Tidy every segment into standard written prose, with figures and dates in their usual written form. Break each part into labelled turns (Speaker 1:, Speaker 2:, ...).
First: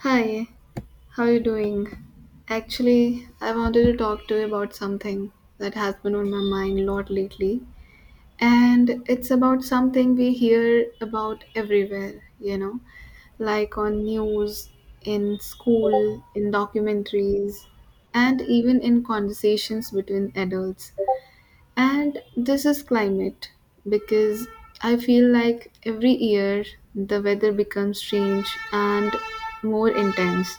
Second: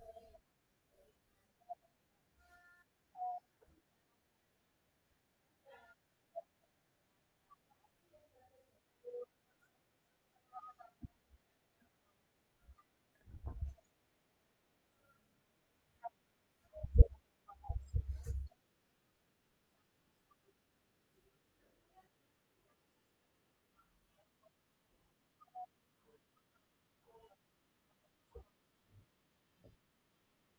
Speaker 1: Hi, how are you doing? Actually, I wanted to talk to you about something that has been on my mind a lot lately. And it's about something we hear about everywhere, like on news, in school, in documentaries, and even in conversations between adults. And this is climate because I feel like every year the weather becomes strange and more intense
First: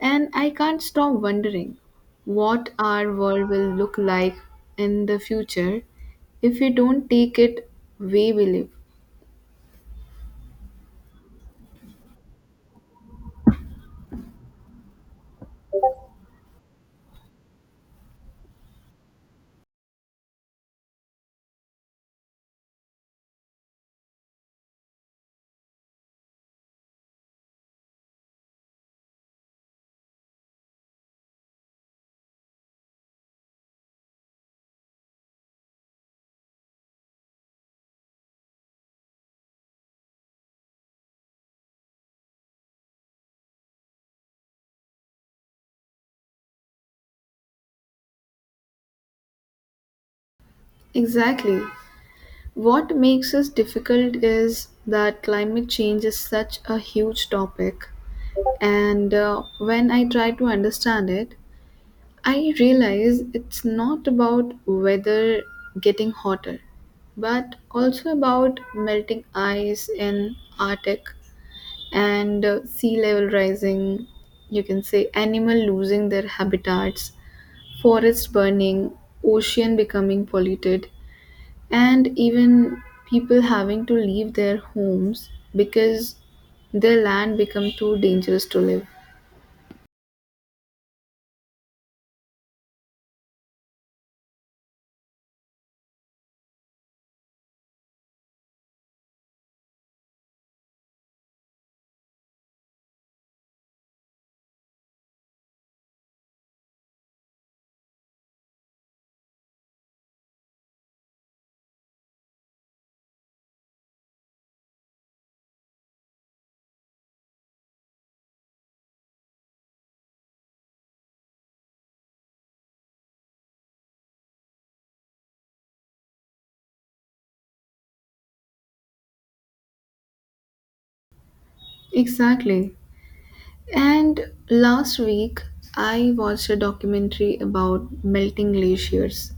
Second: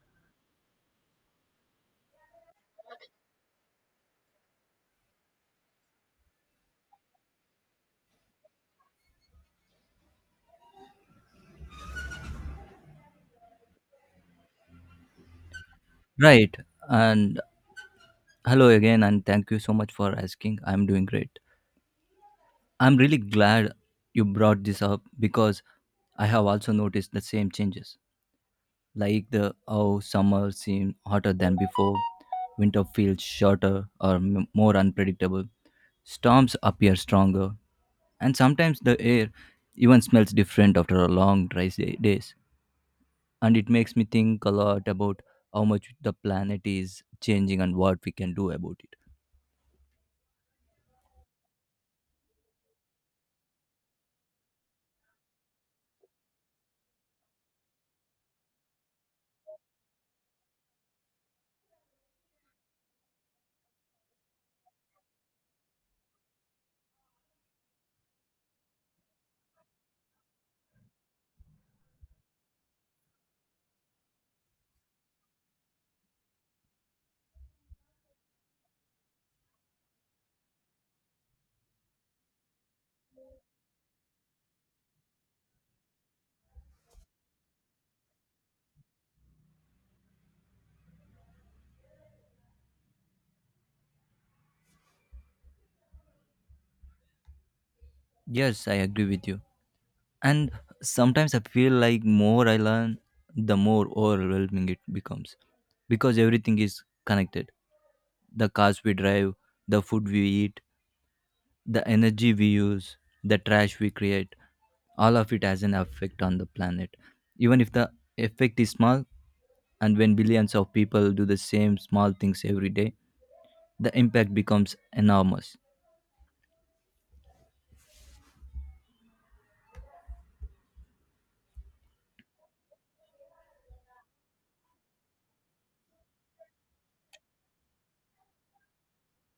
Speaker 1: and I can't stop wondering what our world will look like in the future if we don't take it way we live.
Speaker 2: Right. And hello again, and thank you so much for asking. I'm doing great. I'm really glad you brought this up because I have also noticed the same changes, like the how summer seemed hotter than before, winter feels shorter or more unpredictable, storms appear stronger, and sometimes the air even smells different after a long dry days. And it makes me think a lot about how much the planet is changing and what we can do about it.
Speaker 1: Exactly. What makes us difficult is that climate change is such a huge topic, and when I try to understand it, I realize it's not about weather getting hotter, but also about melting ice in Arctic and sea level rising, you can say animal losing their habitats, forest burning, ocean becoming polluted, and even people having to leave their homes because their land become too dangerous to live.
Speaker 2: Yes, I agree with you. And sometimes I feel like more I learn, the more overwhelming it becomes because everything is connected. The cars we drive, the food we eat, the energy we use, the trash we create, all of it has an effect on the planet. Even if the effect is small, and when billions of people do the same small things every day, the impact becomes enormous.
Speaker 1: Exactly. And last week, I watched a documentary about melting glaciers,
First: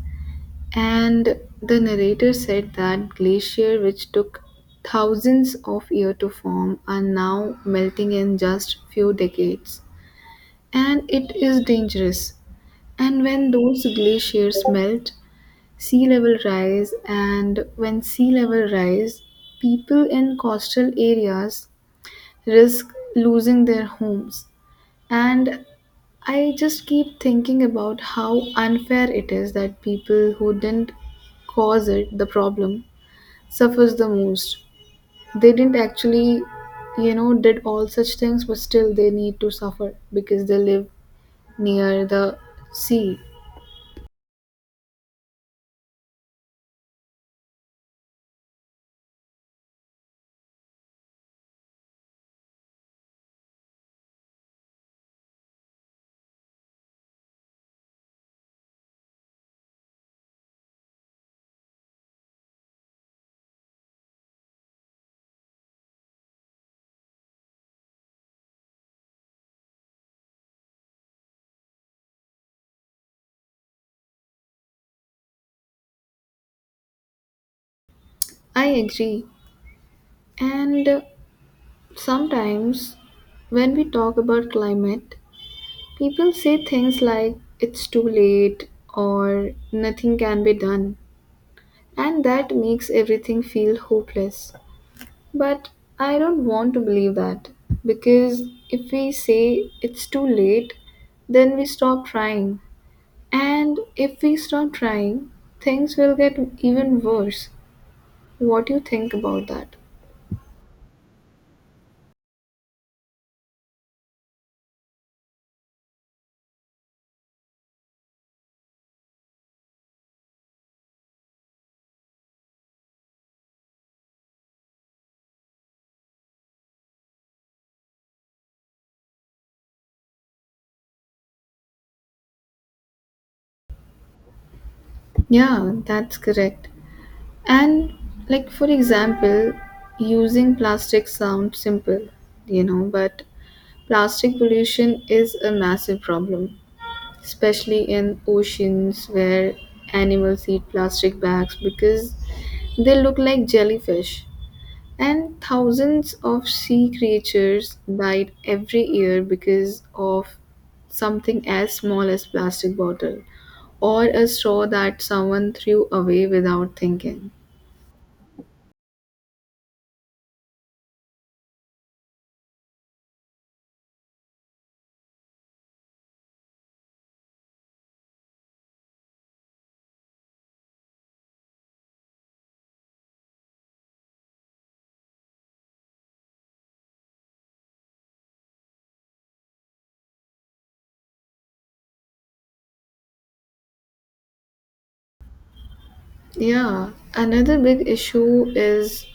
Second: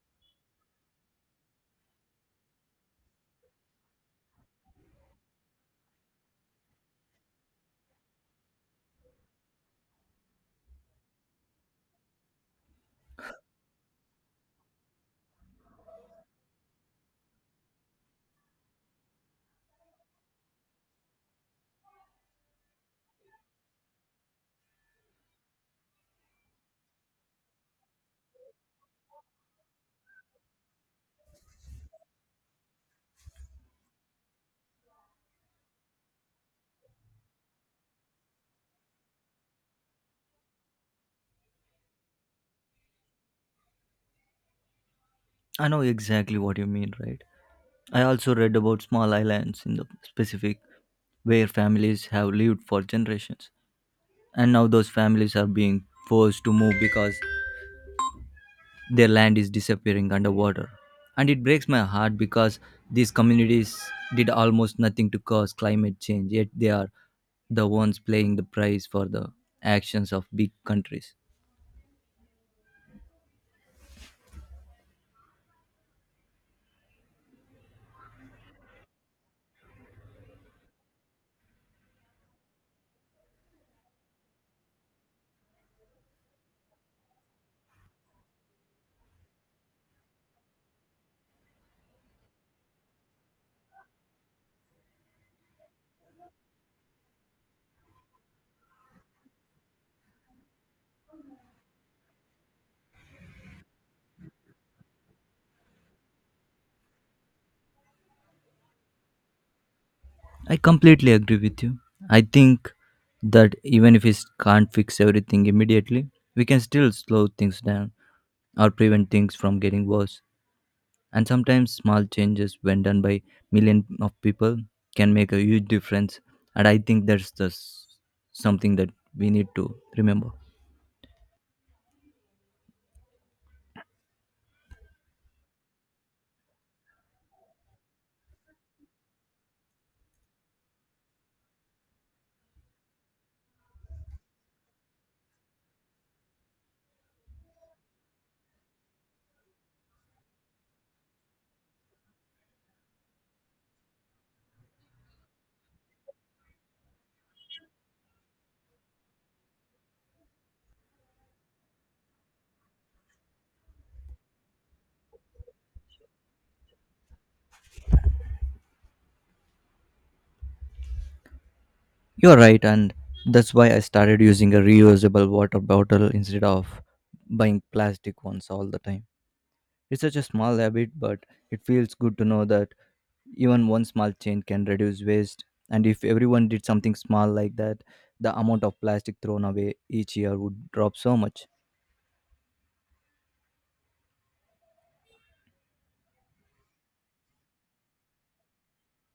Speaker 1: and the narrator said that glaciers which took thousands of years to form are now melting in just few decades, and it is dangerous. And when those glaciers melt, sea level rise, and when sea level rise, people in coastal areas risk losing their homes and I just keep thinking about how unfair it is that people who didn't cause it, the problem, suffers the most. They didn't actually, did all such things, but still they need to suffer because they live near the sea.
Speaker 2: I know exactly what you mean, right? I also read about small islands in the Pacific where families have lived for generations, and now those families are being forced to move because their land is disappearing underwater. And it breaks my heart because these communities did almost nothing to cause climate change, yet they are the ones paying the price for the actions of big countries.
Speaker 1: I agree. And sometimes when we talk about climate, people say things like it's too late or nothing can be done. And that makes everything feel hopeless. But I don't want to believe that because if we say it's too late, then we stop trying. And if we stop trying, things will get even worse. What do you think about that?
Speaker 2: I completely agree with you. I think that even if we can't fix everything immediately, we can still slow things down or prevent things from getting worse. And sometimes small changes, when done by million of people, can make a huge difference. And I think that's something that we need to remember.
Speaker 1: Yeah, that's correct. And like for example, using plastic sounds simple, but plastic pollution is a massive problem especially in oceans where animals eat plastic bags because they look like jellyfish. And thousands of sea creatures died every year because of something as small as plastic bottle or a straw that someone threw away without thinking.
Speaker 2: You're right, and that's why I started using a reusable water bottle instead of buying plastic ones all the time. It's such a small habit, but it feels good to know that even one small change can reduce waste, and if everyone did something small like that, the amount of plastic thrown away each year would drop so much.
Speaker 1: Yeah, another big issue is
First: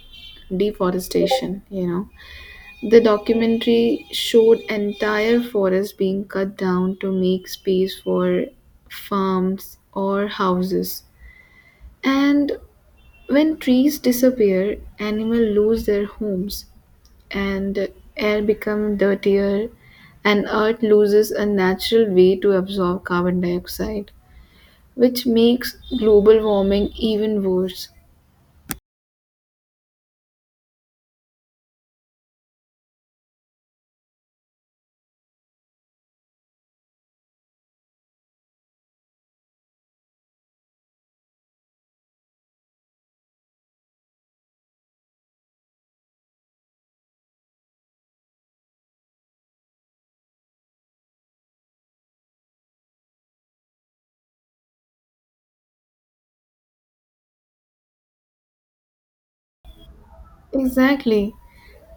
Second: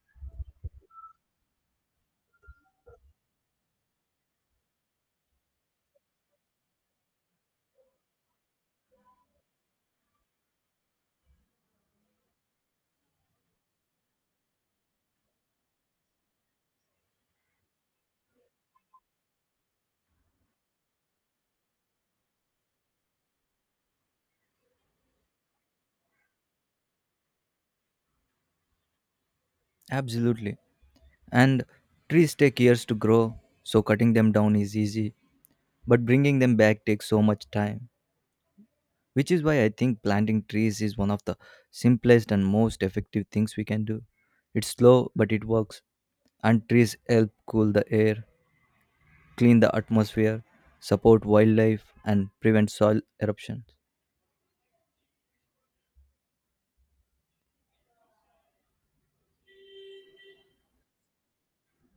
Speaker 1: deforestation. The documentary showed entire forests being cut down to make space for farms or houses. And when trees disappear, animals lose their homes, and air becomes dirtier, and Earth loses a natural way to absorb carbon dioxide, which makes global warming even worse.
Speaker 2: Absolutely. And trees take years to grow, so cutting them down is easy, but bringing them back takes so much time, which is why I think planting trees is one of the simplest and most effective things we can do. It's slow, but it works. And trees help cool the air, clean the atmosphere, support wildlife, and prevent soil eruptions.
Speaker 1: Exactly.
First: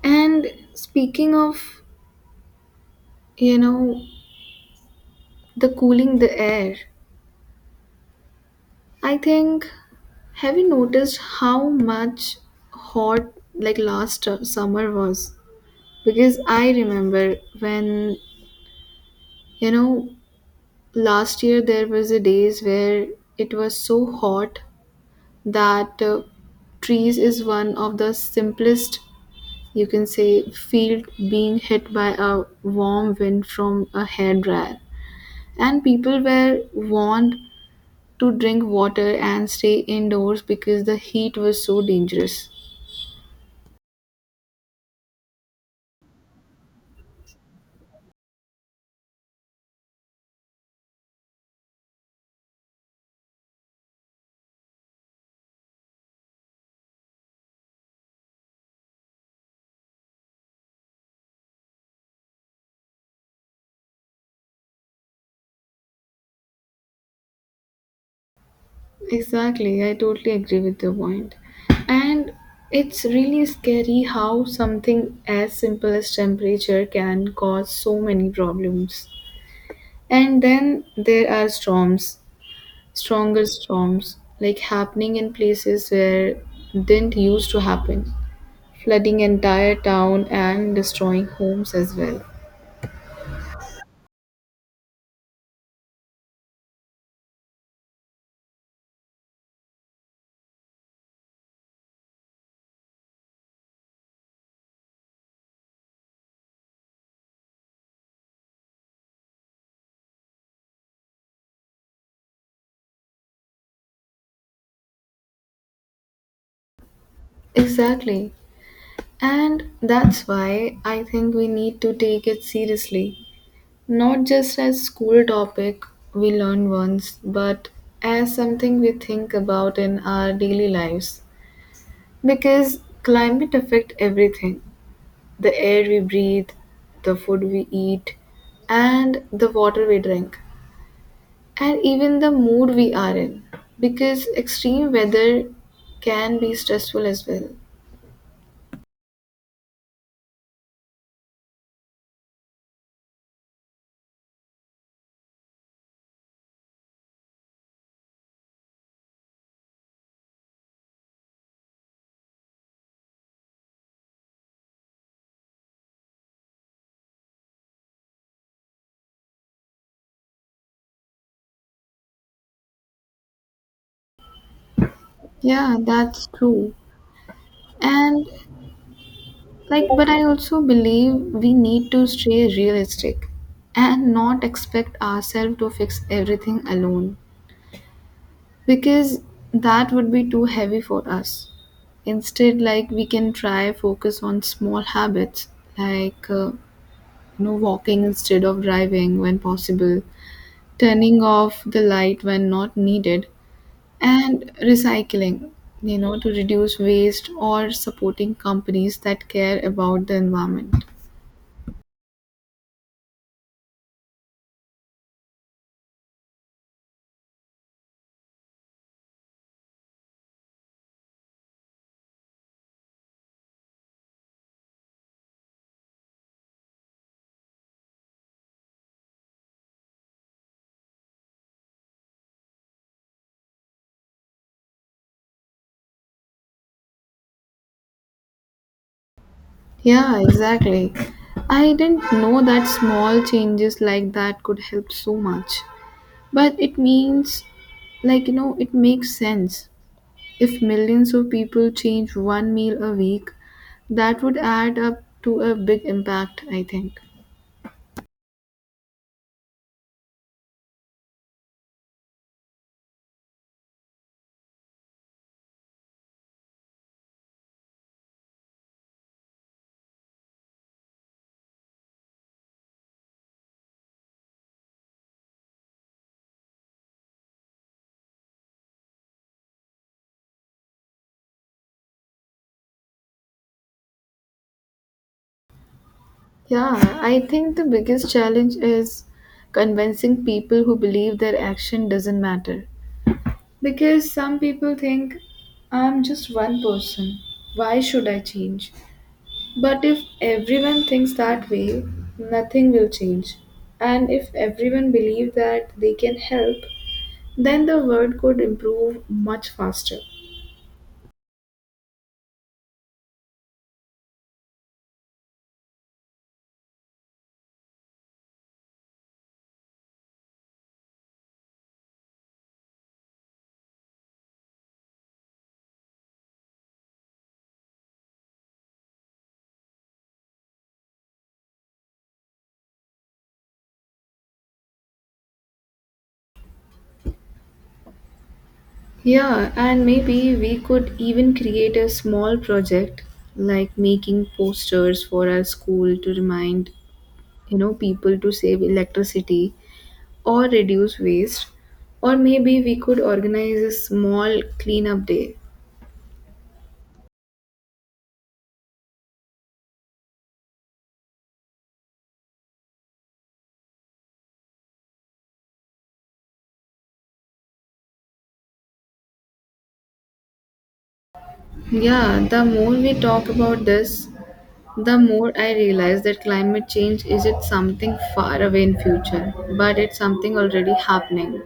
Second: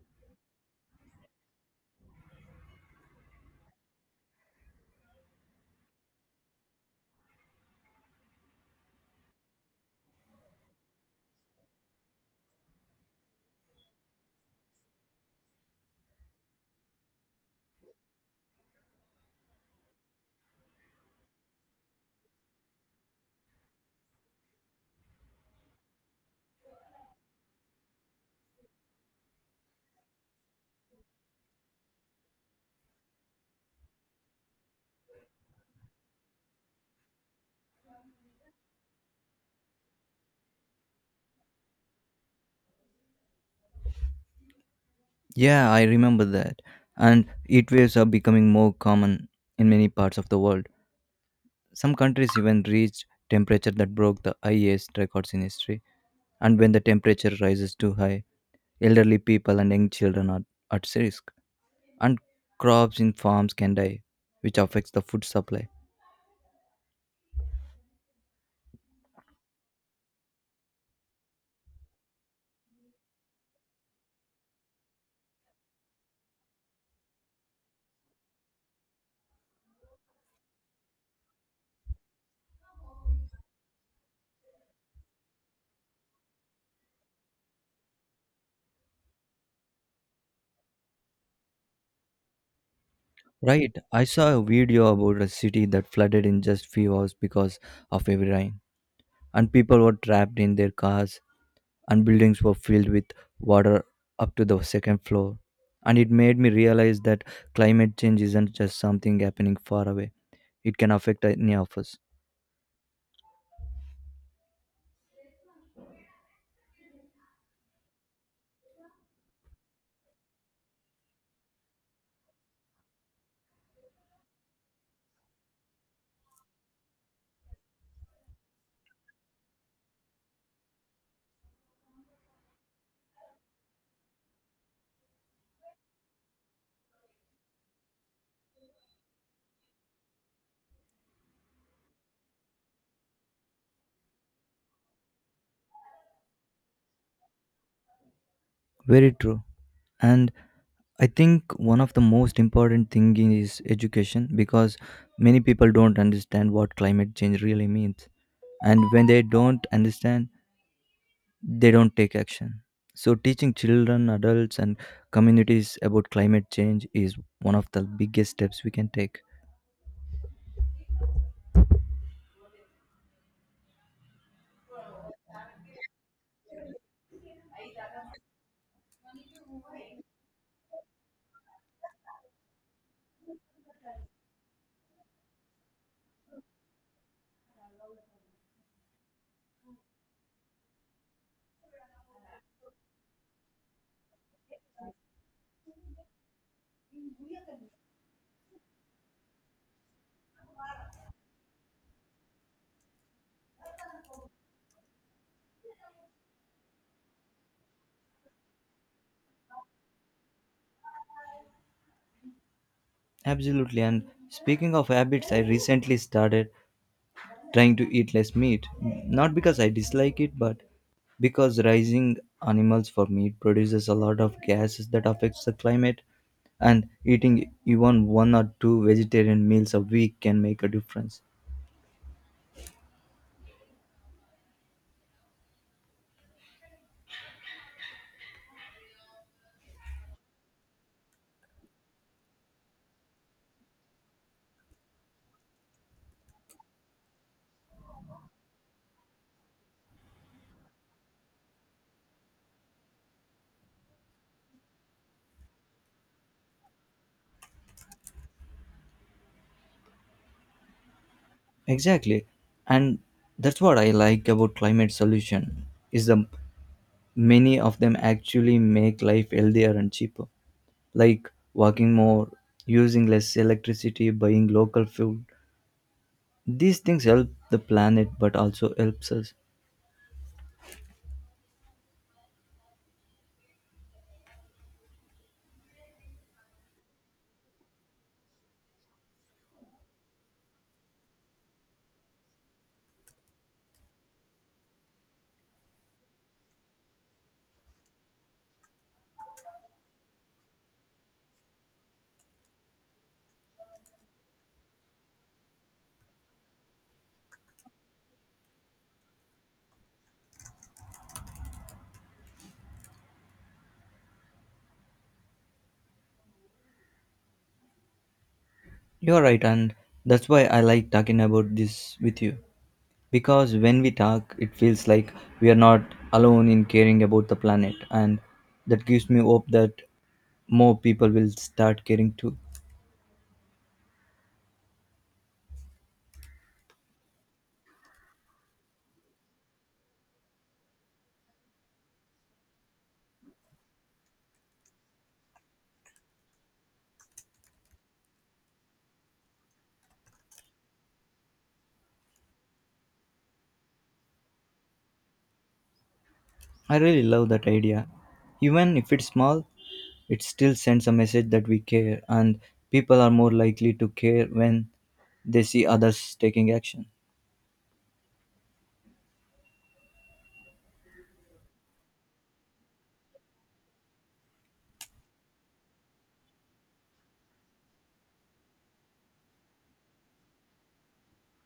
Speaker 1: And speaking of, you know, the cooling the air, I think, have you noticed how much hot like last summer was? Because I remember when, you know, last year there was a days where it was so hot that trees is one of the simplest you can say field being hit by a warm wind from a hairdryer and people were warned to drink water and stay indoors because the heat was so dangerous.
Speaker 2: Yeah, I remember that. And heat waves are becoming more common in many parts of the world. Some countries even reached temperature that broke the highest records in history. And when the temperature rises too high, elderly people and young children are at risk. And crops in farms can die, which affects the food supply.
Speaker 1: Exactly, I totally agree with your point. And it's really scary how something as simple as temperature can cause so many problems. And then there are storms, stronger storms, like happening in places where didn't used to happen, flooding entire town and destroying homes as well.
Speaker 2: Right, I saw a video about a city that flooded in just few hours because of heavy rain. And people were trapped in their cars, and buildings were filled with water up to the second floor. And it made me realize that climate change isn't just something happening far away, it can affect any of us.
Speaker 1: Exactly. And that's why I think we need to take it seriously. Not just as school topic we learn once, but as something we think about in our daily lives. Because climate affect everything. The air we breathe, the food we eat, and the water we drink. And even the mood we are in. Because extreme weather can be stressful as well.
Speaker 2: Very true. And I think one of the most important thing is education because many people don't understand what climate change really means. And when they don't understand, they don't take action. So teaching children, adults and communities about climate change is one of the biggest steps we can take.
Speaker 1: Yeah, that's true. And like, but I also believe we need to stay realistic and not expect ourselves to fix everything alone because that would be too heavy for us. Instead, like, we can try focus on small habits like, walking instead of driving when possible, turning off the light when not needed, and recycling, to reduce waste or supporting companies that care about the environment.
Speaker 2: Absolutely. And speaking of habits, I recently started trying to eat less meat. Not because I dislike it, but because raising animals for meat produces a lot of gases that affects the climate, and eating even one or two vegetarian meals a week can make a difference.
Speaker 1: Yeah, exactly. I didn't know that small changes like that could help so much. But it means, like, it makes sense. If millions of people change one meal a week, that would add up to a big impact, I think.
Speaker 2: Exactly. And that's what I like about climate solution is the many of them actually make life healthier and cheaper, like walking more, using less electricity, buying local food. These things help the planet but also helps us.
Speaker 1: Yeah, I think the biggest challenge is convincing people who believe their action doesn't matter. Because some people think, I'm just one person. Why should I change? But if everyone thinks that way, nothing will change. And if everyone believes that they can help, then the world could improve much faster.
Speaker 2: You're right, and that's why I like talking about this with you. Because when we talk, it feels like we are not alone in caring about the planet, and that gives me hope that more people will start caring too.
Speaker 1: Yeah, and maybe we could even create a small project like making posters for our school to remind, people to save electricity or reduce waste. Or maybe we could organize a small cleanup day.
Speaker 2: I really love that idea. Even if it's small, it still sends a message that we care, and people are more likely to care when they see others taking action.
Speaker 1: Yeah, the more we talk about this, the more I realize that climate change isn't something far away in future, but it's something already happening.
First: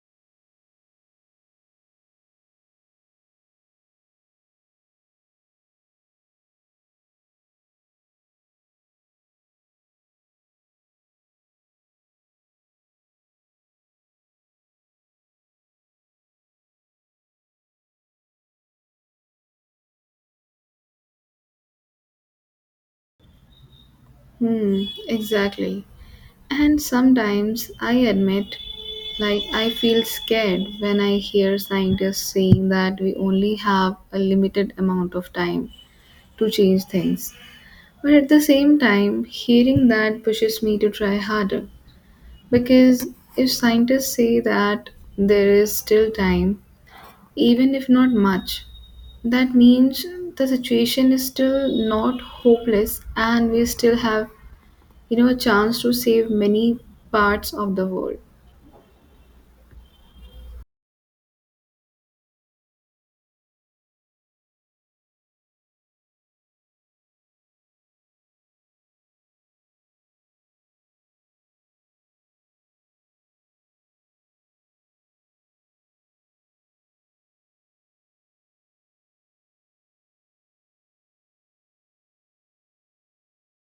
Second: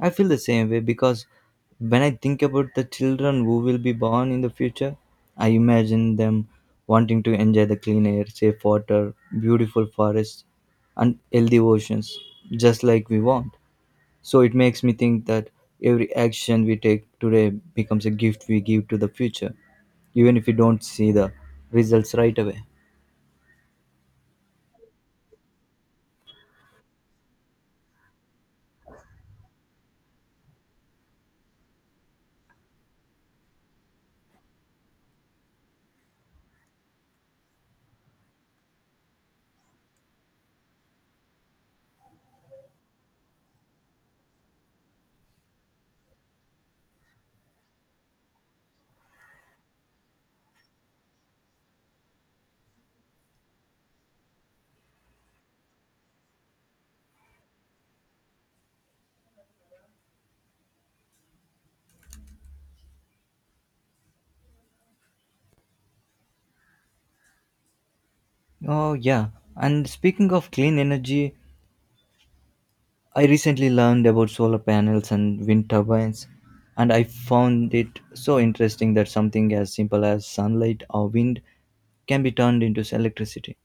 Speaker 2: I feel the same way because when I think about the children who will be born in the future, I imagine them wanting to enjoy the clean air, safe water, beautiful forests, and healthy oceans, just like we want. So it makes me think that every action we take today becomes a gift we give to the future, even if we don't see the results right away.
Speaker 1: Hmm, exactly. And sometimes I admit, like, I feel scared when I hear scientists saying that we only have a limited amount of time to change things. But at the same time, hearing that pushes me to try harder. Because if scientists say that there is still time, even if not much, that means the situation is still not hopeless and we still have, a chance to save many parts of the world.
Speaker 2: Oh, yeah. And speaking of clean energy, I recently learned about solar panels and wind turbines, and I found it so interesting that something as simple as sunlight or wind can be turned into electricity.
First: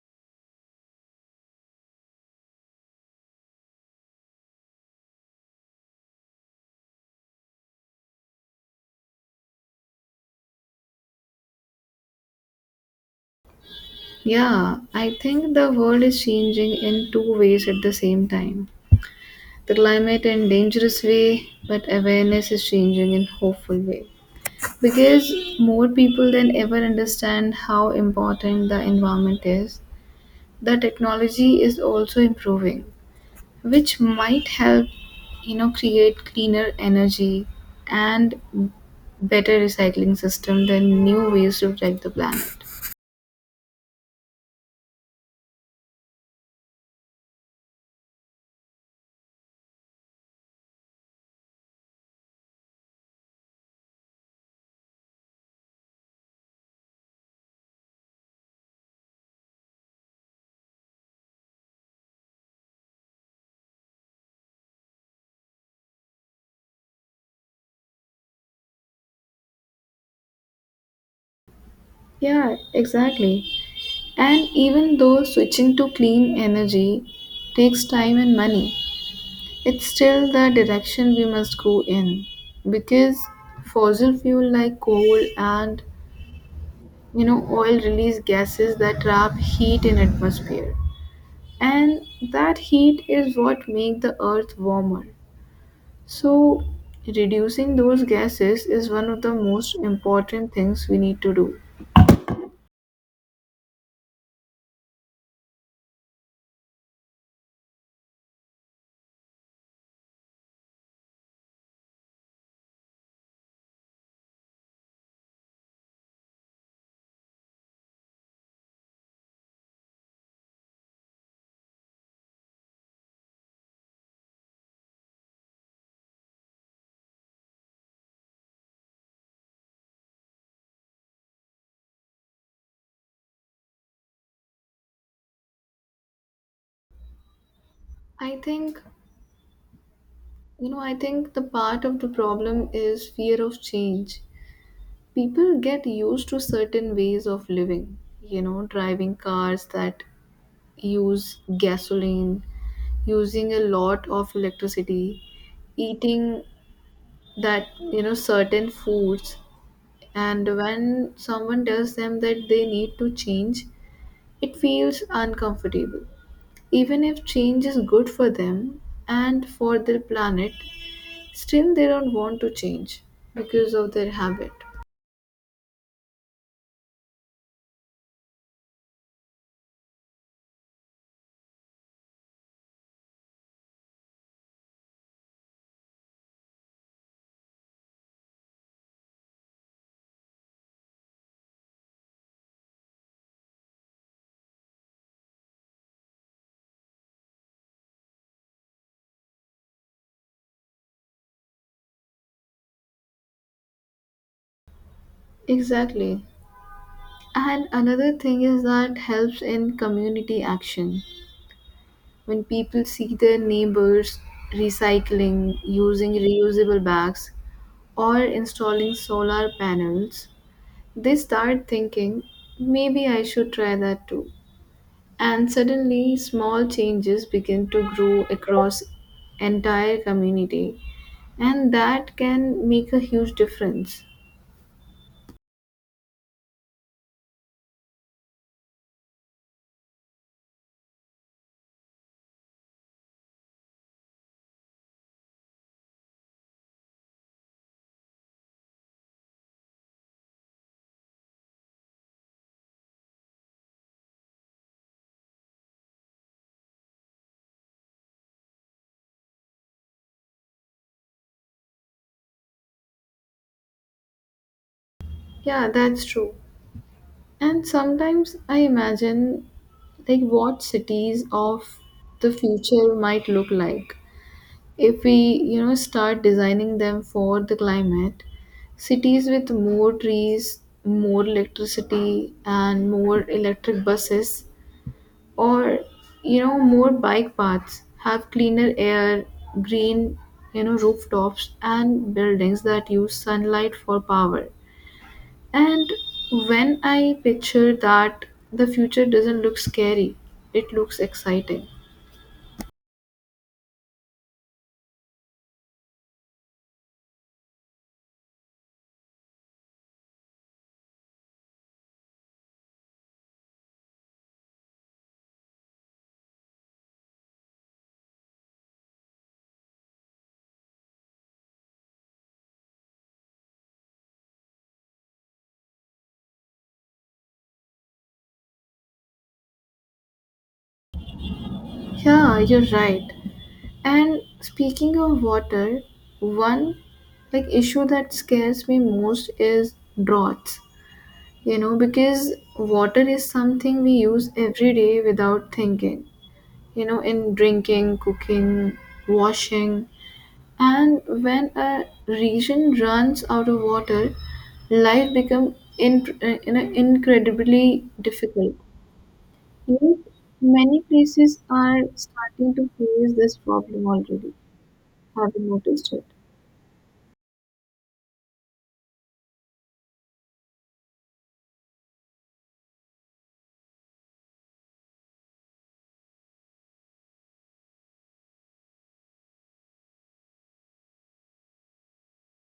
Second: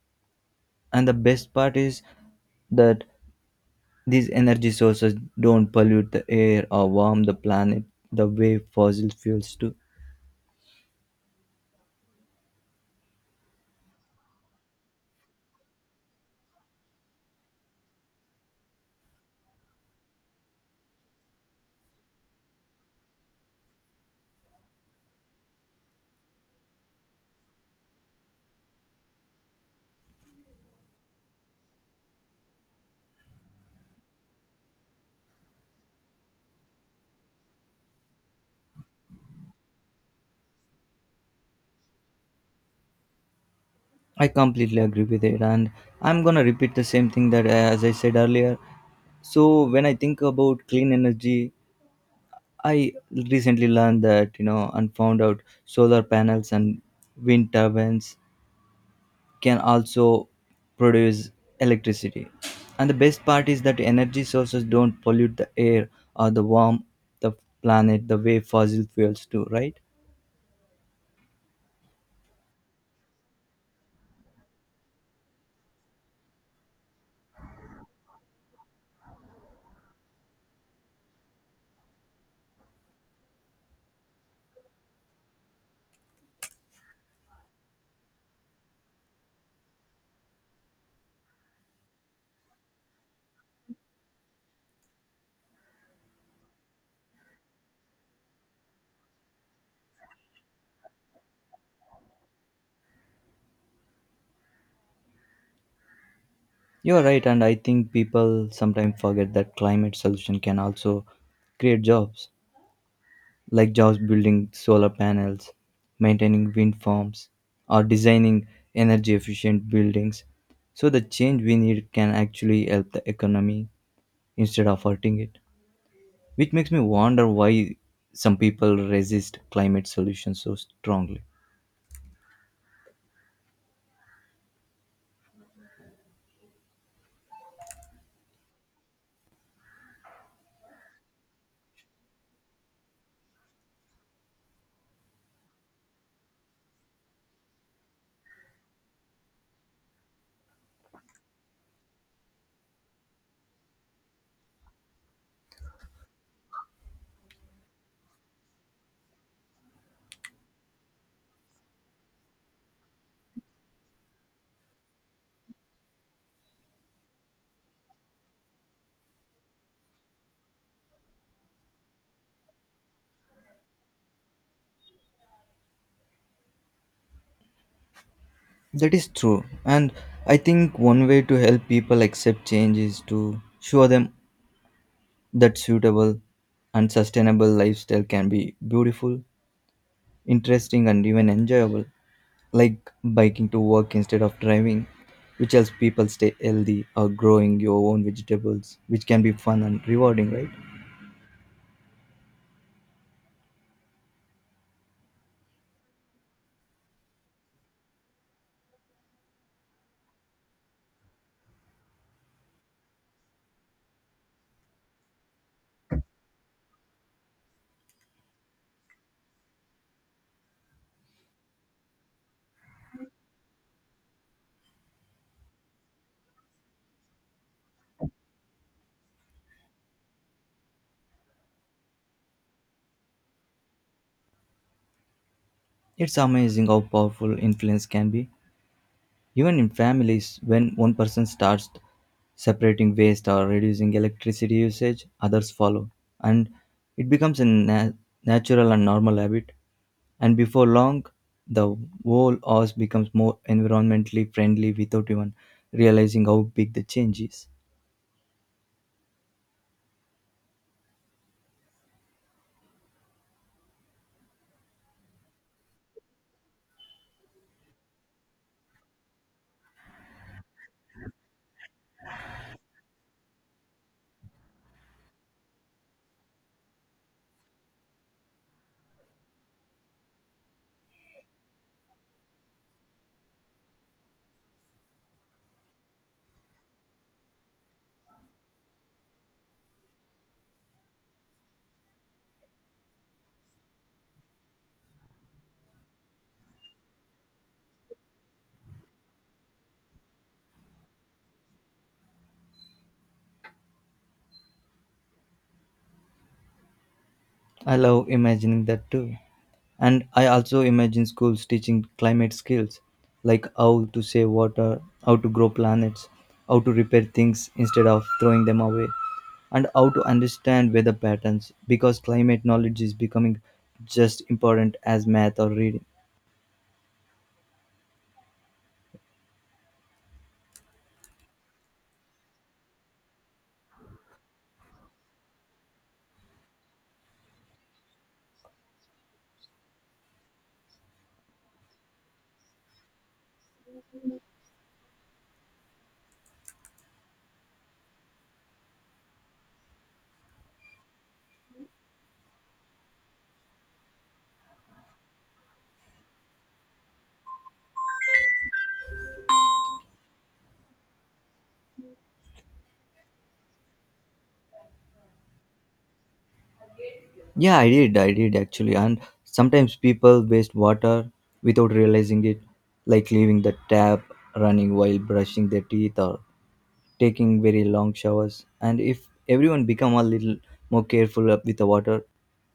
Speaker 2: And the best part is that these energy sources don't pollute the air or warm the planet the way fossil fuels do.
Speaker 1: Yeah, I think the world is changing in two ways at the same time. The climate in dangerous way, but awareness is changing in hopeful way. Because more people than ever understand how important the environment is. The technology is also improving, which might help, create cleaner energy and better recycling system than new ways to protect the planet.
Speaker 2: I completely agree with it, and I'm gonna repeat the same thing that as I said earlier. So when I think about clean energy, I recently learned that and found out solar panels and wind turbines can also produce electricity. And the best part is that energy sources don't pollute the air or the warm the planet the way fossil fuels do, right?
Speaker 1: Yeah, exactly. And even though switching to clean energy takes time and money, it's still the direction we must go in because fossil fuel like coal and oil release gases that trap heat in atmosphere and that heat is what make the earth warmer, so reducing those gases is one of the most important things we need to do.
Speaker 2: You're right, and I think people sometimes forget that climate solution can also create jobs, like jobs building solar panels, maintaining wind farms, or designing energy efficient buildings. So the change we need can actually help the economy instead of hurting it, which makes me wonder why some people resist climate solutions so strongly.
Speaker 1: I think you know i think the part of the problem is fear of change. People get used to certain ways of living, driving cars that use gasoline, using a lot of electricity, eating that certain foods. And when someone tells them that they need to change, it feels uncomfortable. Even if change is good for them and for their planet, still they don't want to change because of their habit.
Speaker 2: That is true. And I think one way to help people accept change is to show them that suitable and sustainable lifestyle can be beautiful, interesting, and even enjoyable, like biking to work instead of driving, which helps people stay healthy, or growing your own vegetables, which can be fun and rewarding, right?
Speaker 1: Exactly. And another thing is that helps in community action. When people see their neighbors recycling, using reusable bags, or installing solar panels, they start thinking, maybe I should try that too. And suddenly, small changes begin to grow across entire community. And that can make a huge difference.
Speaker 2: It's amazing how powerful influence can be. Even in families, when one person starts separating waste or reducing electricity usage, others follow, and it becomes a natural and normal habit. And before long, the whole house becomes more environmentally friendly without even realizing how big the change is.
Speaker 1: Yeah, that's true. And sometimes I imagine like what cities of the future might look like. If we, start designing them for the climate, cities with more trees, more electricity, and more electric buses, or, more bike paths, have cleaner air, green, rooftops, and buildings that use sunlight for power. And when I picture that, the future doesn't look scary, it looks exciting.
Speaker 2: I love imagining that too. And I also imagine schools teaching climate skills, like how to save water, how to grow planets, how to repair things instead of throwing them away, and how to understand weather patterns because climate knowledge is becoming just important as math or reading.
Speaker 1: Yeah, you're right. And speaking of water, one like issue that scares me most is droughts. You know, because water is something we use every day without thinking. You know, in drinking, cooking, washing, and when a region runs out of water, life becomes in incredibly difficult. Yet, many places are starting to face this problem already. Have you noticed it?
Speaker 2: Yeah, I did actually. And sometimes people waste water without realizing it, like leaving the tap running while brushing their teeth or taking very long showers. And if everyone become a little more careful up with the water,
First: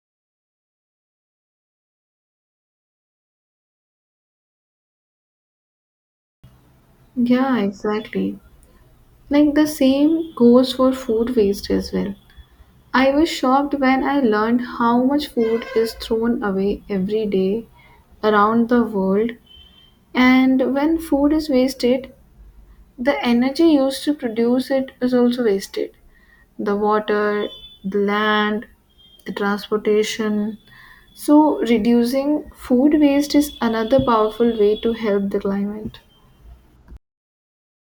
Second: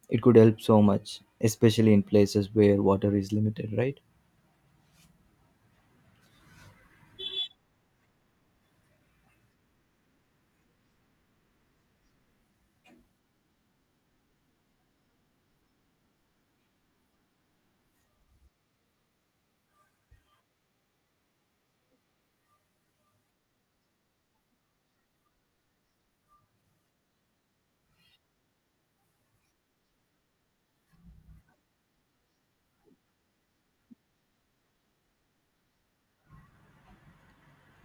Speaker 2: it could help so much, especially in places where water is limited, right?
Speaker 1: Yeah, exactly. Like the same goes for food waste as well. I was shocked when I learned how much food is thrown away every day around the world. And when food is wasted, the energy used to produce it is also wasted. The water, the land, the transportation, so, reducing food waste is another powerful way to help the climate.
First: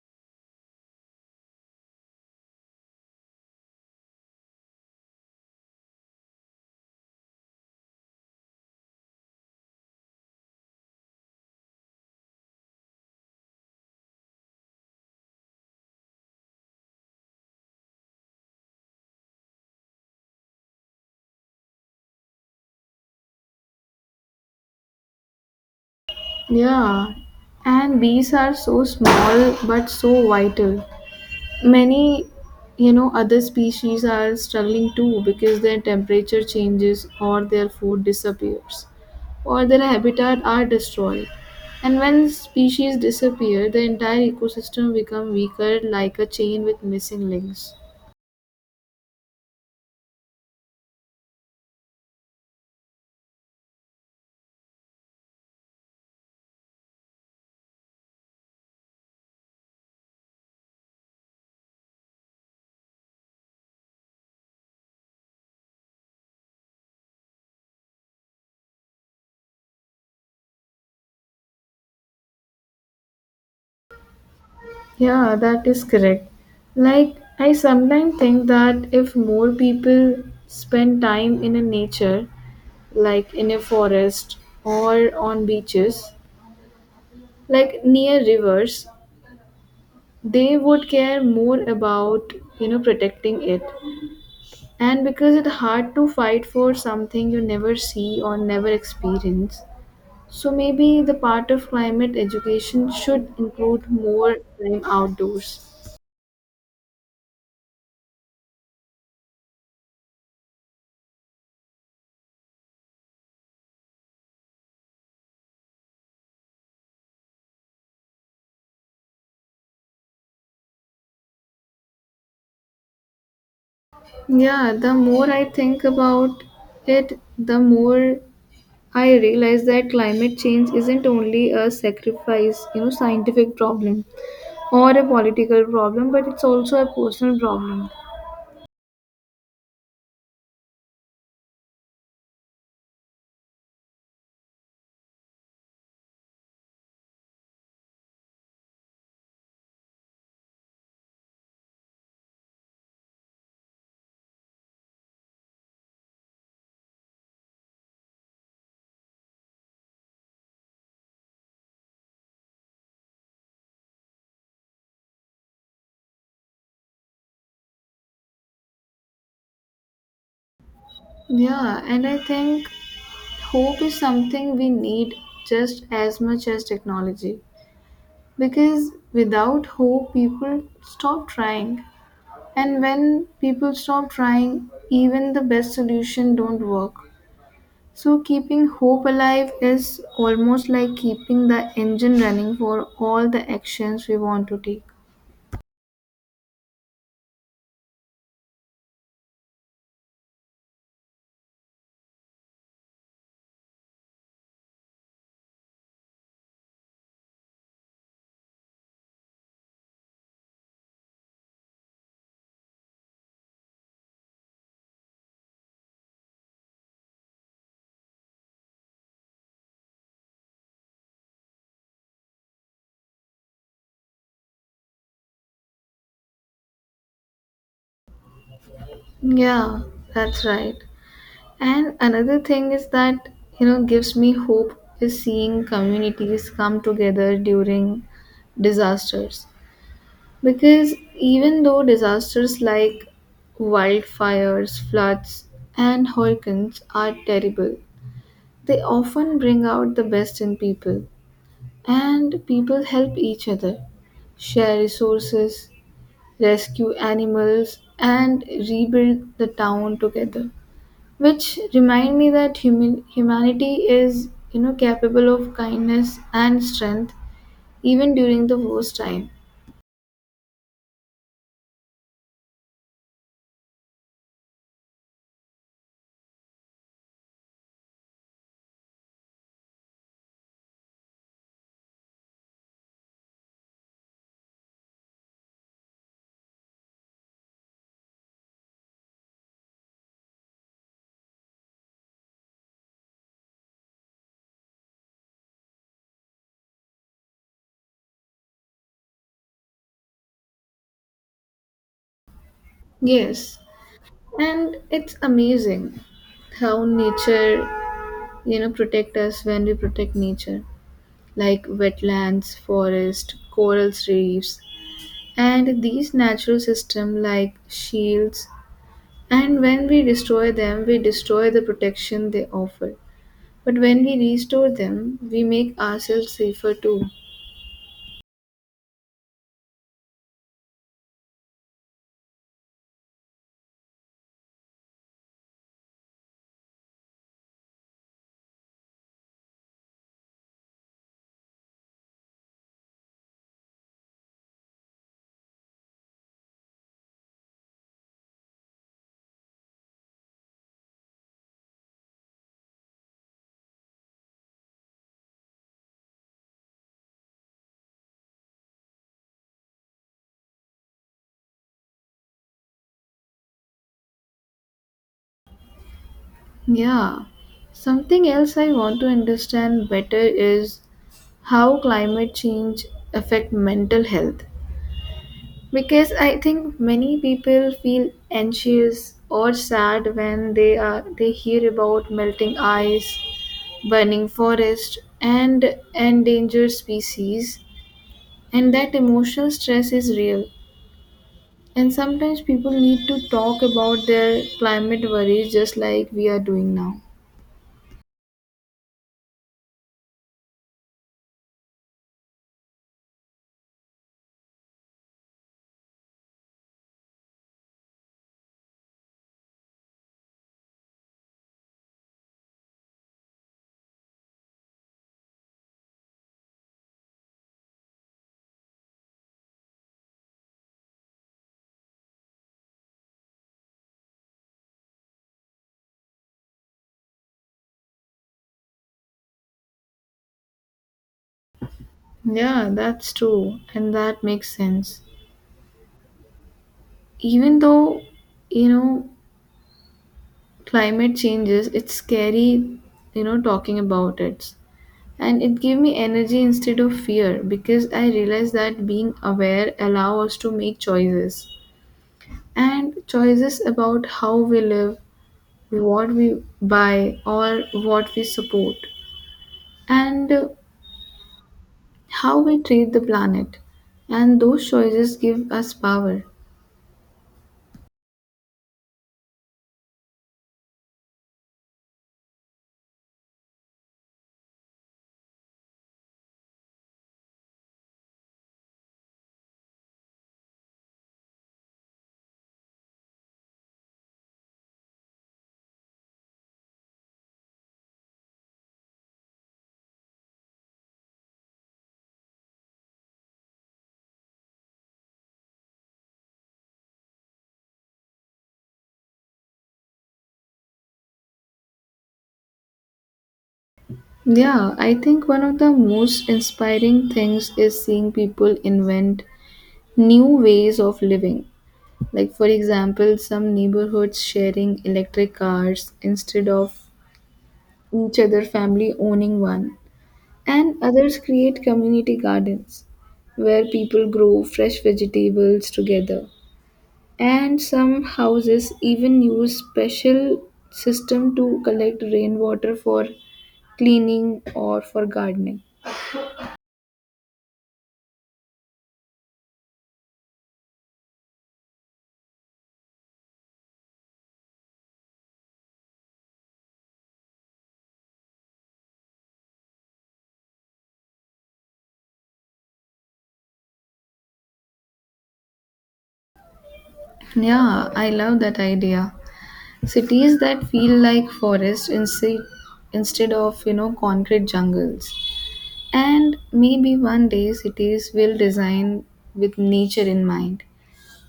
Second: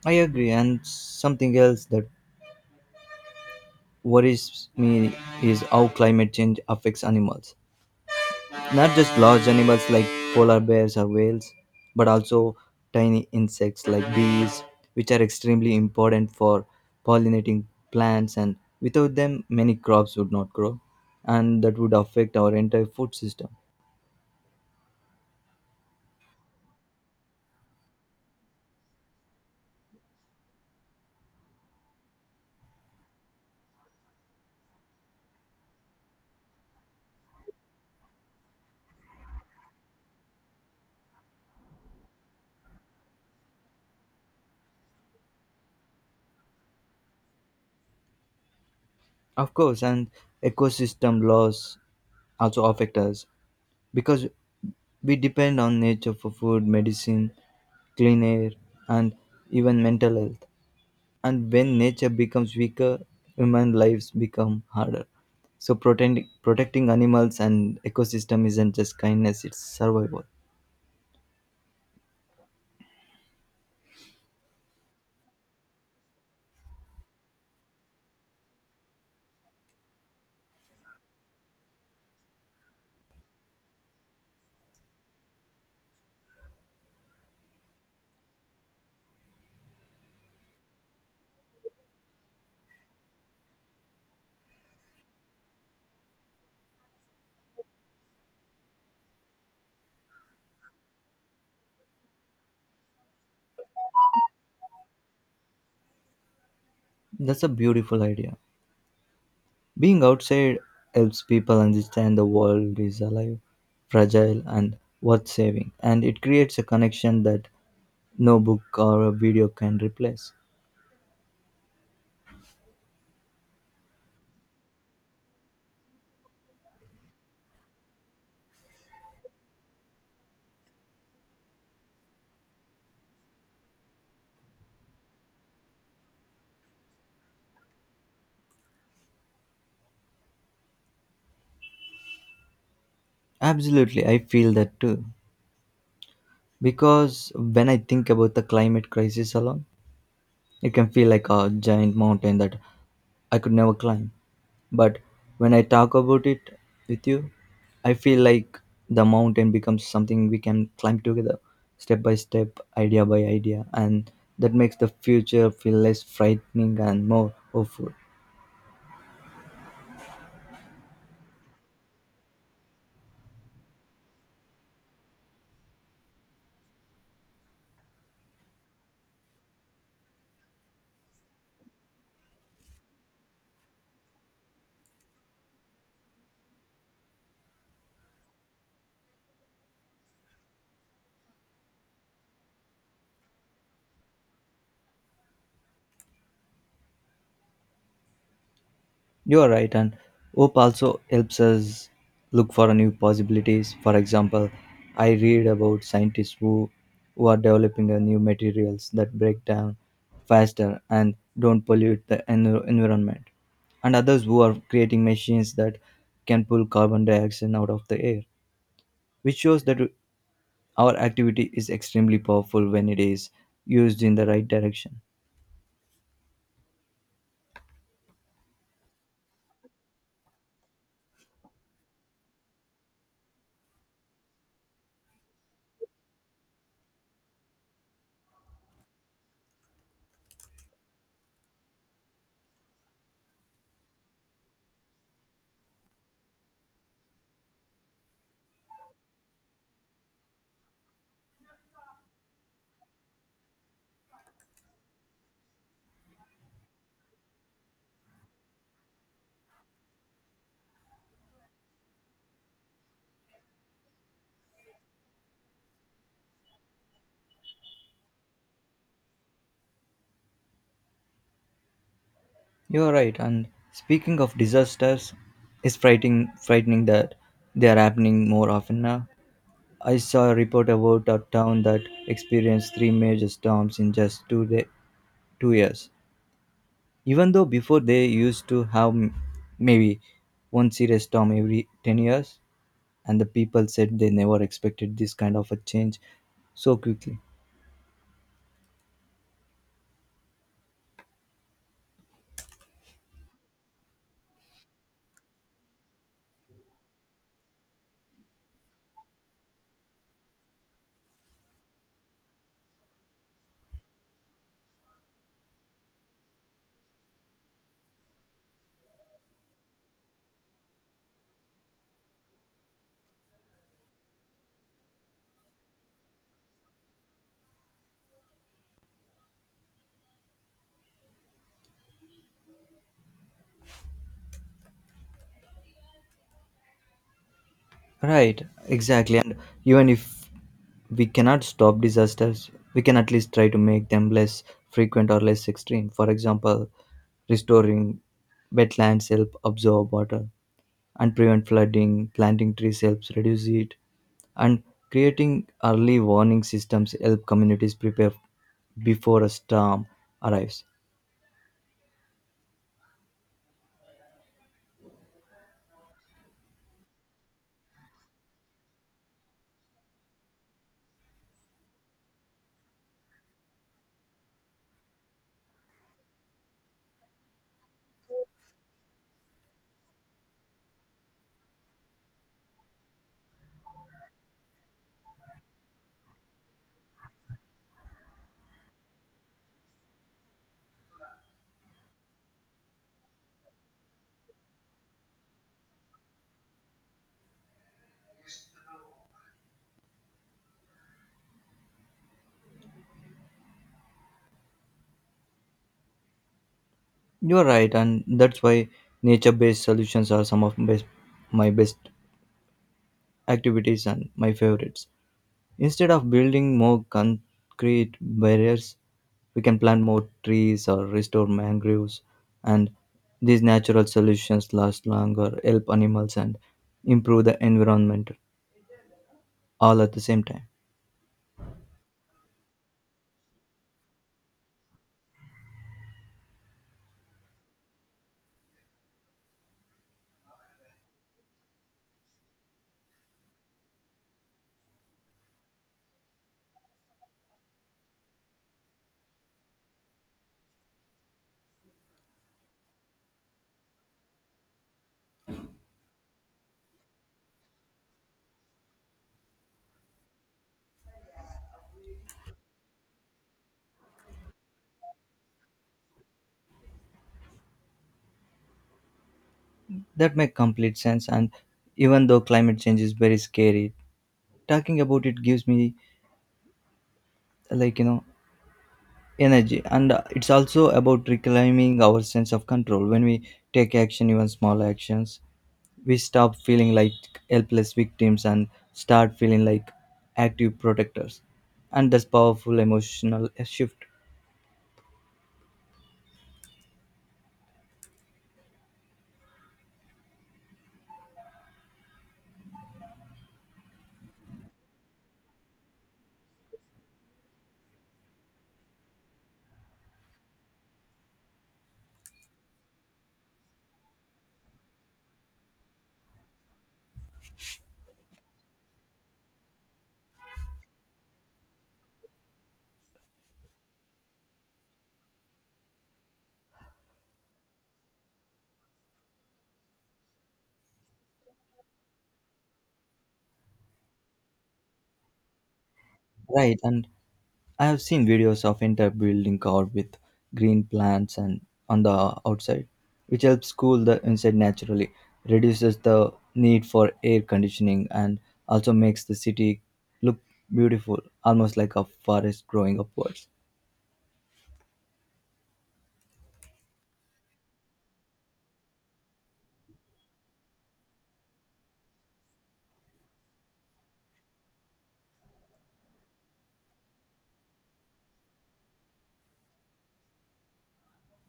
Speaker 2: I agree. And something else that worries me is how climate change affects animals. Not just large animals like polar bears or whales, but also tiny insects like bees, which are extremely important for pollinating plants, and without them, many crops would not grow, and that would affect our entire food system.
Speaker 1: Yeah, and bees are so small but so vital. Many, other species are struggling too because their temperature changes or their food disappears or their habitat are destroyed. And when species disappear, the entire ecosystem becomes weaker like a chain with missing links.
Speaker 2: Of course, and ecosystem loss also affect us because we depend on nature for food, medicine, clean air, and even mental health. And when nature becomes weaker, human lives become harder, so protecting animals and ecosystem isn't just kindness, it's survival.
Speaker 1: Yeah, that is correct. Like, I sometimes think that if more people spend time in a nature, like in a forest or on beaches, like near rivers, they would care more about, protecting it. And because it's hard to fight for something you never see or never experience, so maybe the part of climate education should include more time outdoors.
Speaker 2: That's a beautiful idea. Being outside helps people understand the world is alive, fragile and worth saving, and it creates a connection that no book or a video can replace.
Speaker 1: Yeah, the more I think about it, the more I realize that climate change isn't only a sacrifice, scientific problem or a political problem, but it's also a personal problem.
Speaker 2: Absolutely, I feel that too. Because when I think about the climate crisis alone, it can feel like a giant mountain that I could never climb. But when I talk about it with you, I feel like the mountain becomes something we can climb together, step by step, idea by idea, and that makes the future feel less frightening and more hopeful.
Speaker 1: Yeah, and I think hope is something we need just as much as technology because without hope, people stop trying. And when people stop trying, even the best solution don't work. So, keeping hope alive is almost like keeping the engine running for all the actions we want to take.
Speaker 2: You're right, and hope also helps us look for new possibilities. For example, I read about scientists who are developing a new materials that break down faster and don't pollute the environment, and others who are creating machines that can pull carbon dioxide out of the air, which shows that our activity is extremely powerful when it is used in the right direction.
Speaker 1: Yeah, that's right. And another thing is that, gives me hope is seeing communities come together during disasters. Because even though disasters like wildfires, floods, and hurricanes are terrible, they often bring out the best in people. And people help each other, share resources, rescue animals, and rebuild the town together. Which remind me that humanity is capable of kindness and strength even during the worst time.
Speaker 2: You are right. And speaking of disasters, it's frightening that they are happening more often now. I saw a report about a town that experienced three major storms in just 2 day, 2 years. Even though before they used to have maybe one serious storm every 10 years, and the people said they never expected this kind of a change so quickly.
Speaker 1: Yes, and it's amazing how nature protect us when we protect nature, like wetlands, forest, corals, reefs, and these natural systems like shields. And when we destroy them, we destroy the protection they offer, but when we restore them, we make ourselves safer too.
Speaker 2: Right, exactly. And even if we cannot stop disasters, we can at least try to make them less frequent or less extreme. For example, restoring wetlands help absorb water and prevent flooding, planting trees helps reduce it, and creating early warning systems help communities prepare before a storm arrives.
Speaker 1: Yeah, something else I want to understand better is how climate change affect mental health. Because I think many people feel anxious or sad when they hear about melting ice, burning forest and endangered species, and that emotional stress is real. And sometimes people need to talk about their climate worries just like we are doing now.
Speaker 2: You are right, and that's why nature based solutions are some of best, my best activities and my favorites. Instead of building more concrete barriers, we can plant more trees or restore mangroves, and these natural solutions last longer, help animals, and improve the environment all at the same time.
Speaker 1: Yeah, that's true, and that makes sense. Even though, you know, climate changes, it's scary, talking about it. And it gave me energy instead of fear because I realized that being aware allows us to make choices and choices about how we live, what we buy, or what we support, and how we treat the planet. And those choices give us power.
Speaker 2: That makes complete sense. And even though climate change is very scary, talking about it gives me, like, energy, and it's also about reclaiming our sense of control. When we take action, even small actions, we stop feeling like helpless victims and start feeling like active protectors. And that's powerful emotional shift.
Speaker 1: Yeah, I think one of the most inspiring things is seeing people invent new ways of living. Like, for example, some neighborhoods sharing electric cars instead of each other family owning one, and others create community gardens where people grow fresh vegetables together. And some houses even use special system to collect rainwater for cleaning or for gardening.
Speaker 2: Right, and I have seen videos of entire building covered with green plants and on the outside, which helps cool the inside naturally, reduces the need for air conditioning, and also makes the city look beautiful, almost like a forest growing upwards.
Speaker 1: Yeah, I love that idea. Cities that feel like forests instead of concrete jungles. And maybe one day cities will design with nature in mind,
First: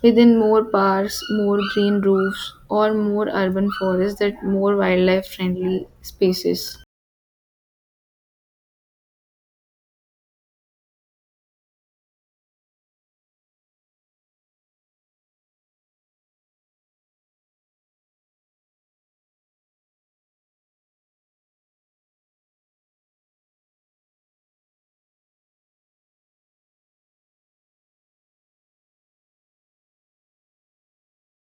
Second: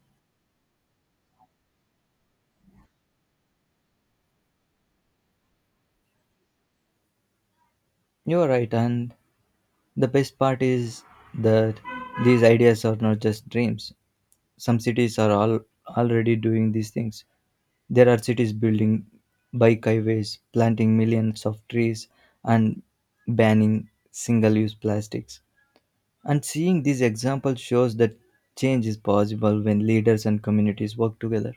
Speaker 1: within more parks, more green roofs, or more urban forests that more wildlife friendly spaces.
Speaker 2: You are right, and the best part is that these ideas are not just dreams. Some cities are all already doing these things. There are cities building bike highways, planting millions of trees, and banning single use plastics. And seeing these examples shows that change is possible when leaders and communities work together.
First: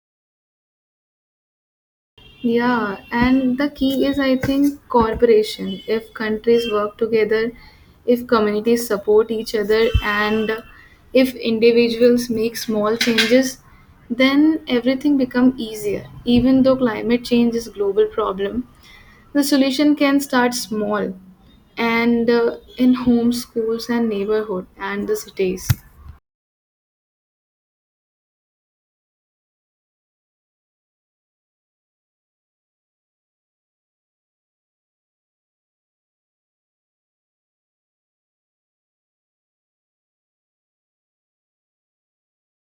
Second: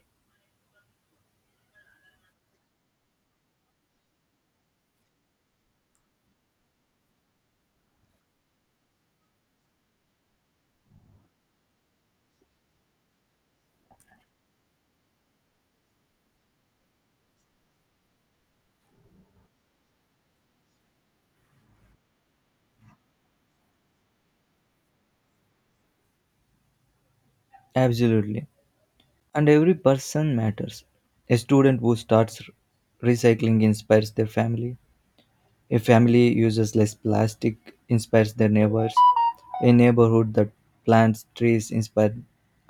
Speaker 1: Yeah, and the key is, I think, cooperation. If countries work together, if communities support each other, and if individuals make small changes, then everything becomes easier. Even though climate change is a global problem, the solution can start small and in homes, schools, and neighborhood and the cities.
Speaker 2: Absolutely. And every person matters. A student who starts recycling inspires their family. A family uses less plastic inspires their neighbors. A neighborhood that plants trees inspires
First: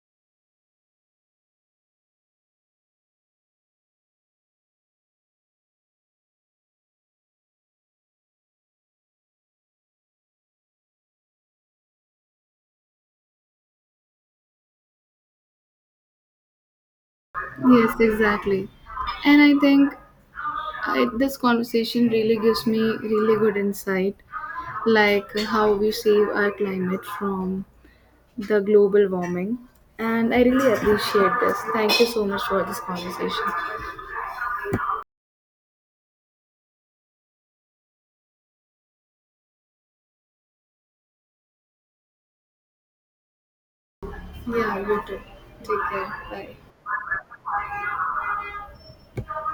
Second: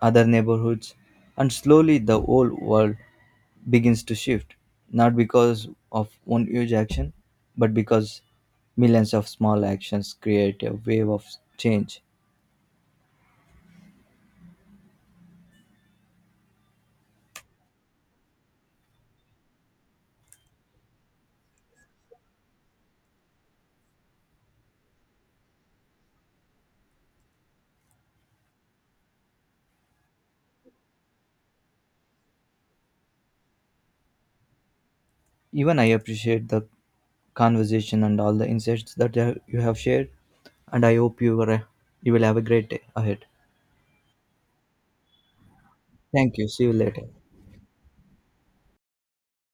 Speaker 2: other neighborhoods. And slowly the whole world begins to shift, not because of one huge action, but because millions of small actions create a wave of change.
Speaker 1: Yes, exactly. And this conversation really gives me really good insight like how we save our climate from the global warming. And I really appreciate this. Thank you so much for this conversation.
Speaker 2: Even I appreciate the conversation and all the insights that you have shared, and I hope you will have a great day ahead.
Speaker 1: Yeah, you too. Take care.
Speaker 2: Thank you.
Speaker 1: Bye.
Speaker 2: See you later.